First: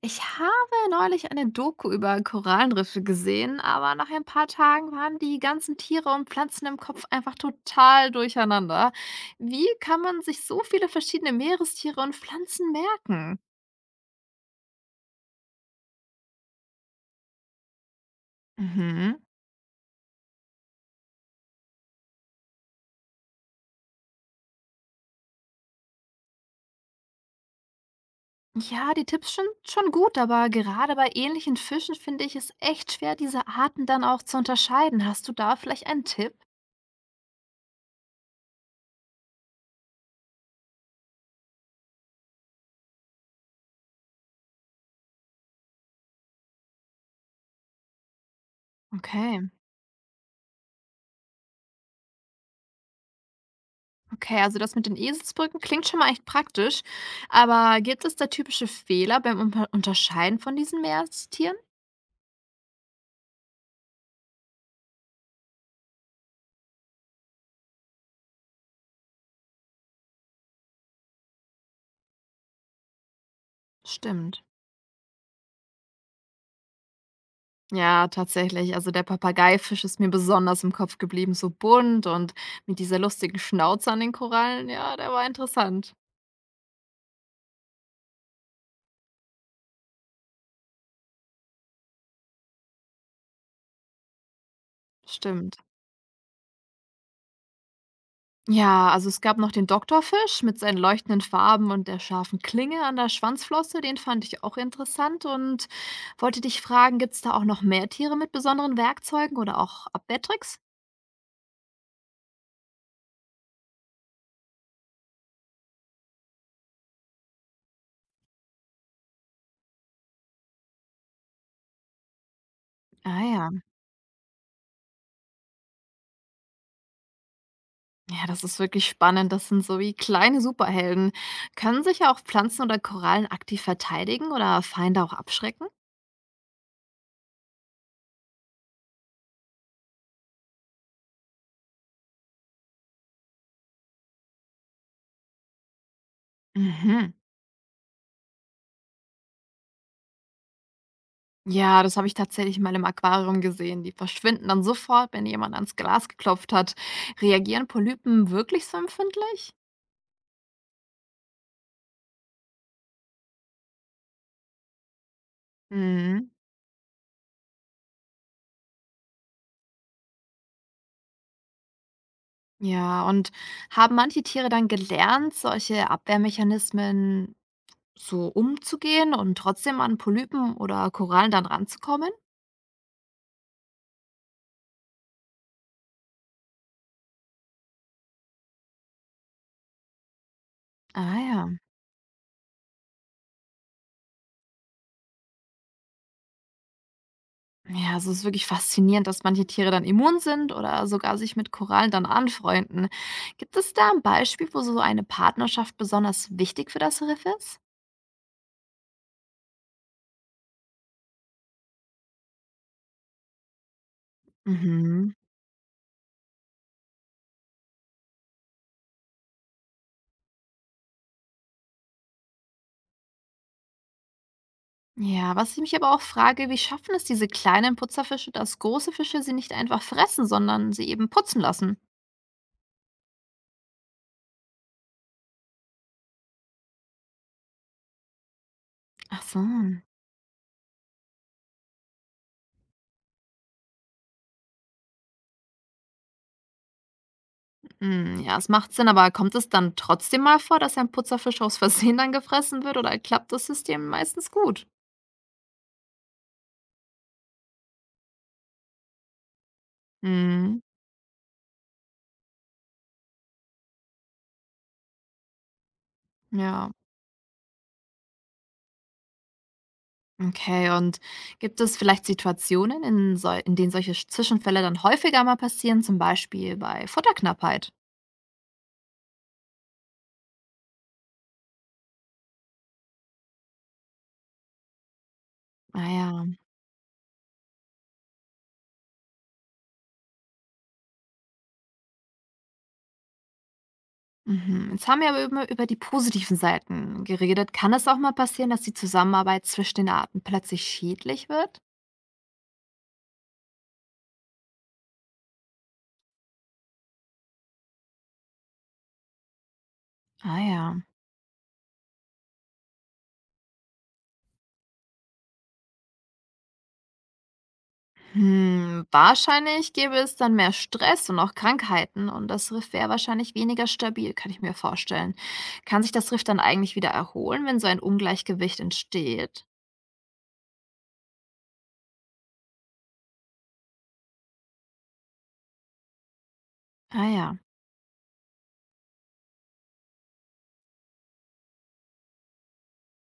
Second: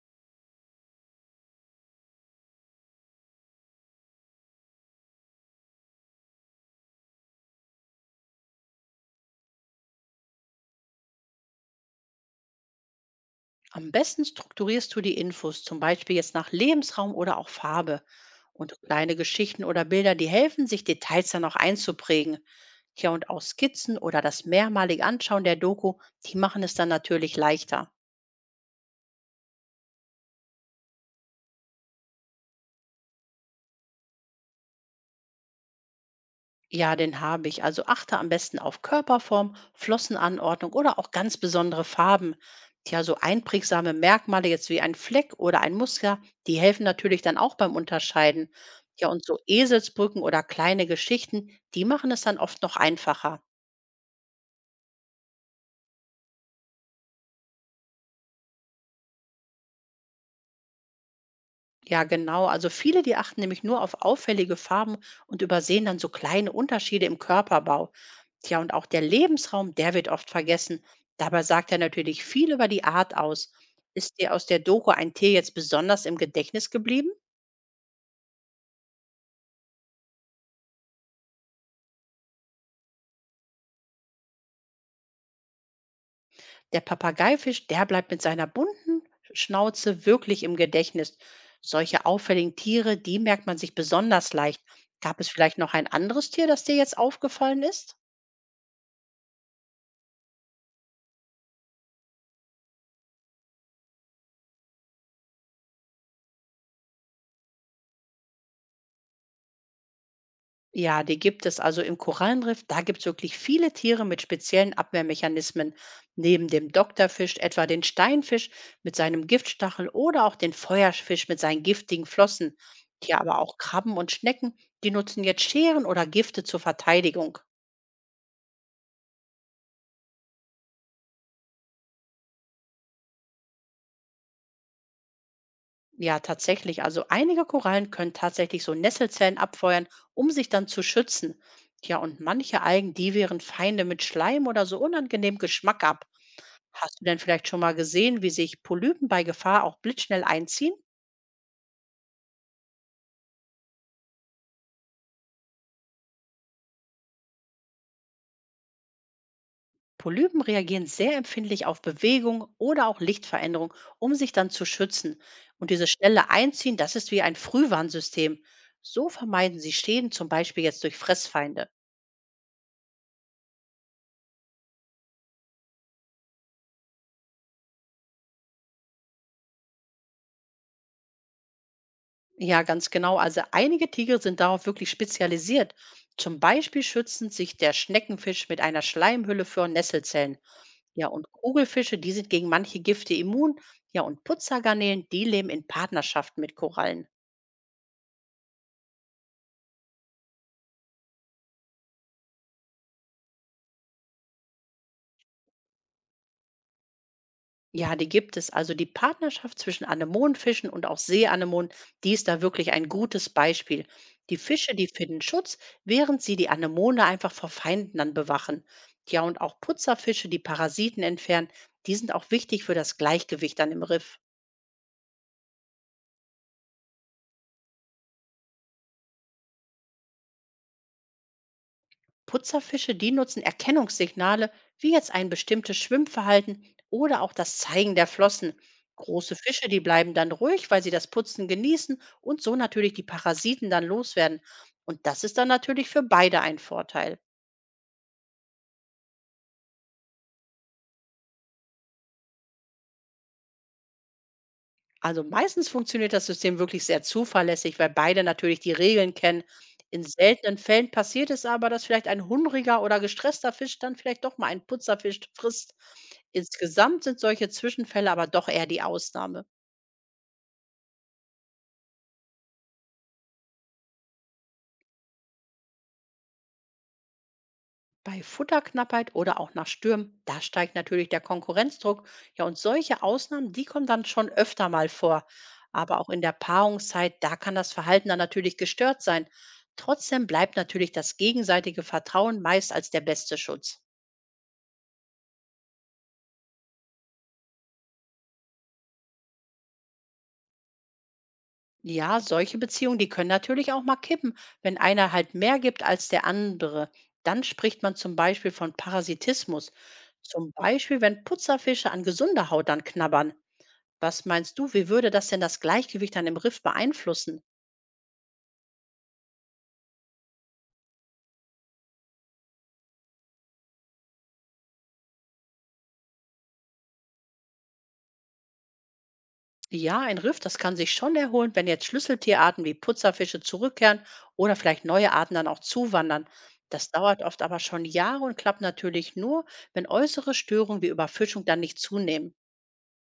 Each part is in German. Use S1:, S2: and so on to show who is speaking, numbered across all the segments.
S1: Ich habe neulich eine Doku über Korallenriffe gesehen, aber nach ein paar Tagen waren die ganzen Tiere und Pflanzen im Kopf einfach total durcheinander. Wie kann man sich so viele verschiedene Meerestiere und Pflanzen merken?
S2: Am besten strukturierst du die Infos, zum Beispiel jetzt nach Lebensraum oder auch Farbe. Und kleine
S1: Mhm.
S2: Geschichten oder Bilder, die helfen, sich Details dann auch einzuprägen. Tja, und auch Skizzen oder das mehrmalige Anschauen der Doku, die machen es dann natürlich leichter.
S1: Ja, die Tipps sind schon gut, aber gerade bei ähnlichen Fischen finde ich es echt schwer, diese Arten dann auch zu unterscheiden. Hast du da vielleicht einen Tipp?
S2: Ja, den habe ich. Also achte am besten auf Körperform, Flossenanordnung oder auch ganz besondere Farben. Tja, so einprägsame Merkmale jetzt wie ein Fleck oder ein Muster, die helfen natürlich dann auch beim Unterscheiden. Ja, und so
S1: Okay.
S2: Eselsbrücken oder kleine Geschichten, die machen es dann oft noch einfacher.
S1: Okay, also das mit den Eselsbrücken klingt schon mal echt praktisch, aber gibt es da typische Fehler beim Unterscheiden von diesen Meerestieren?
S2: Ja, genau. Also viele, die achten nämlich nur auf auffällige Farben und übersehen dann so kleine Unterschiede im Körperbau. Tja, und auch der Lebensraum, der wird oft vergessen. Dabei sagt er natürlich viel über die Art aus. Ist dir
S1: Stimmt.
S2: aus der Doku ein Tier jetzt besonders im Gedächtnis geblieben?
S1: Ja, tatsächlich. Also der Papageifisch ist mir besonders im Kopf geblieben, so bunt und mit dieser lustigen Schnauze an den Korallen. Ja, der war interessant.
S2: Der Papageifisch, der bleibt mit seiner bunten Schnauze wirklich im Gedächtnis. Solche auffälligen Tiere, die merkt man sich besonders leicht. Gab es vielleicht
S1: Stimmt.
S2: noch ein anderes Tier, das dir jetzt aufgefallen ist?
S1: Ja, also es gab noch den Doktorfisch mit seinen leuchtenden Farben und der scharfen Klinge an der Schwanzflosse. Den fand ich auch interessant und wollte dich fragen, gibt es da auch noch mehr Tiere mit besonderen Werkzeugen oder auch Abwehrtricks?
S2: Ja, die gibt es also im Korallenriff. Da gibt es wirklich viele Tiere mit speziellen Abwehrmechanismen. Neben dem Doktorfisch etwa den Steinfisch mit seinem Giftstachel oder auch den Feuerfisch mit seinen giftigen Flossen. Ja,
S1: Ah
S2: aber
S1: ja,
S2: auch Krabben und Schnecken, die nutzen jetzt Scheren oder Gifte zur Verteidigung.
S1: ja, das ist wirklich spannend. Das sind so wie kleine Superhelden. Können sich ja auch Pflanzen oder Korallen aktiv verteidigen oder Feinde auch abschrecken?
S2: Ja, tatsächlich. Also einige Korallen können tatsächlich so Nesselzellen abfeuern, um sich dann zu schützen. Ja, und manche Algen, die wehren Feinde mit Schleim oder so unangenehm Geschmack ab. Hast du
S1: Mhm.
S2: denn vielleicht schon mal gesehen, wie sich Polypen bei Gefahr auch blitzschnell einziehen?
S1: Ja, das habe ich tatsächlich mal im Aquarium gesehen. Die verschwinden dann sofort, wenn jemand ans Glas geklopft hat. Reagieren Polypen wirklich so empfindlich?
S2: Polypen reagieren sehr empfindlich auf Bewegung oder auch Lichtveränderung, um sich dann zu schützen. Und dieses schnelle
S1: Mhm.
S2: Einziehen, das ist wie ein Frühwarnsystem. So vermeiden sie Schäden, zum Beispiel jetzt durch Fressfeinde.
S1: Ja, und haben manche Tiere dann gelernt, solche Abwehrmechanismen so umzugehen und trotzdem an Polypen oder Korallen dann ranzukommen?
S2: Ja, ganz genau. Also einige Tiger sind darauf wirklich spezialisiert. Zum Beispiel schützen sich der Schneckenfisch mit einer Schleimhülle für Nesselzellen. Ja,
S1: Ah
S2: und
S1: ja.
S2: Kugelfische, die sind gegen manche Gifte immun. Ja, und Putzergarnelen, die leben in Partnerschaften mit Korallen.
S1: Ja, also es ist wirklich faszinierend, dass manche Tiere dann immun sind oder sogar sich mit Korallen dann anfreunden. Gibt es da ein Beispiel, wo so eine Partnerschaft besonders wichtig für das Riff ist?
S2: Ja, die gibt es. Also die Partnerschaft zwischen Anemonenfischen und auch Seeanemonen, die ist da wirklich ein gutes Beispiel. Die Fische, die
S1: Mhm.
S2: finden Schutz, während sie die Anemone einfach vor Feinden dann bewachen. Ja, und auch Putzerfische, die Parasiten entfernen, die sind auch wichtig für das Gleichgewicht dann im Riff.
S1: Ja, was ich mich aber auch frage, wie schaffen es diese kleinen Putzerfische, dass große Fische sie nicht einfach fressen, sondern sie eben putzen lassen?
S2: Putzerfische, die nutzen Erkennungssignale, wie jetzt ein bestimmtes Schwimmverhalten oder auch das Zeigen der Flossen.
S1: Ach
S2: Große
S1: so.
S2: Fische, die bleiben dann ruhig, weil sie das Putzen genießen und so natürlich die Parasiten dann loswerden. Und das ist dann natürlich für beide ein Vorteil.
S1: Hm, ja, es macht Sinn, aber kommt es dann trotzdem mal vor, dass ein Putzerfisch aus Versehen dann gefressen wird oder klappt das System meistens gut?
S2: Also meistens funktioniert das System wirklich sehr zuverlässig, weil beide natürlich die Regeln kennen. In seltenen
S1: Mhm.
S2: Fällen passiert es aber, dass vielleicht ein hungriger oder gestresster Fisch dann vielleicht doch mal einen Putzerfisch frisst.
S1: Ja.
S2: Insgesamt sind solche Zwischenfälle aber doch eher die Ausnahme.
S1: Okay, und gibt es vielleicht Situationen, in denen solche Zwischenfälle dann häufiger mal passieren, zum Beispiel bei Futterknappheit?
S2: Bei Futterknappheit oder auch nach Stürmen, da steigt natürlich der Konkurrenzdruck. Ja, und solche Ausnahmen, die kommen dann schon öfter mal vor. Aber auch in
S1: Naja.
S2: der Paarungszeit, da kann das Verhalten dann natürlich gestört sein. Trotzdem bleibt natürlich das gegenseitige Vertrauen meist als der beste Schutz.
S1: Mhm. Jetzt haben wir aber immer über die positiven Seiten geredet. Kann es auch mal passieren, dass die Zusammenarbeit zwischen den Arten plötzlich schädlich wird?
S2: Ja, solche Beziehungen, die können natürlich auch mal kippen, wenn einer halt mehr gibt als der andere. Dann spricht man zum Beispiel von Parasitismus.
S1: Ah
S2: Zum
S1: ja.
S2: Beispiel, wenn Putzerfische an gesunder Haut dann knabbern. Was meinst du, wie würde das denn das Gleichgewicht an dem Riff beeinflussen?
S1: Hm, wahrscheinlich gäbe es dann mehr Stress und auch Krankheiten und das Riff wäre wahrscheinlich weniger stabil, kann ich mir vorstellen. Kann sich das Riff dann eigentlich wieder erholen, wenn so ein Ungleichgewicht entsteht?
S2: Ja, ein Riff, das kann sich schon erholen, wenn jetzt Schlüsseltierarten wie Putzerfische zurückkehren oder vielleicht neue Arten dann auch zuwandern. Das
S1: Ah
S2: dauert
S1: ja.
S2: oft aber schon Jahre und klappt natürlich nur, wenn äußere Störungen wie Überfischung dann nicht zunehmen.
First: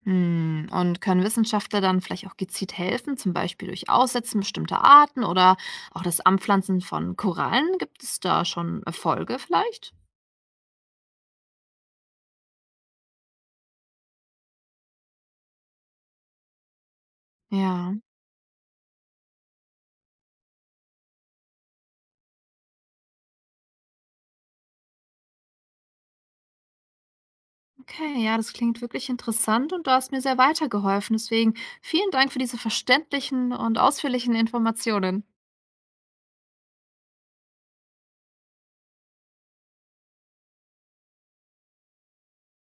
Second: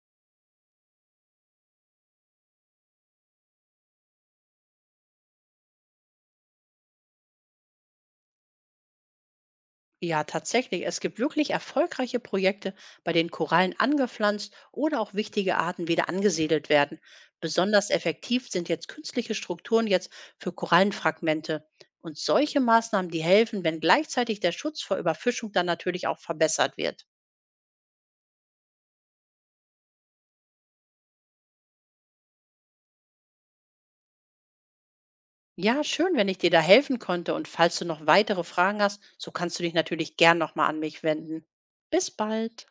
S1: Hm. Und können Wissenschaftler dann vielleicht auch gezielt helfen, zum Beispiel durch Aussetzen bestimmter Arten oder auch das Anpflanzen von Korallen? Gibt es da schon Erfolge vielleicht?
S2: Ja, tatsächlich. Es gibt wirklich erfolgreiche Projekte, bei denen Korallen angepflanzt oder auch wichtige Arten wieder angesiedelt werden. Besonders
S1: Ja.
S2: effektiv sind jetzt künstliche Strukturen jetzt für Korallenfragmente. Und solche Maßnahmen, die helfen, wenn gleichzeitig der Schutz vor Überfischung dann natürlich auch verbessert wird.
S1: Okay, ja, das klingt wirklich interessant und du hast mir sehr weitergeholfen. Deswegen vielen Dank für diese verständlichen und ausführlichen Informationen.
S2: Ja, schön, wenn ich dir da helfen konnte. Und falls du noch weitere Fragen hast, so kannst du dich natürlich gern nochmal an mich wenden. Bis bald.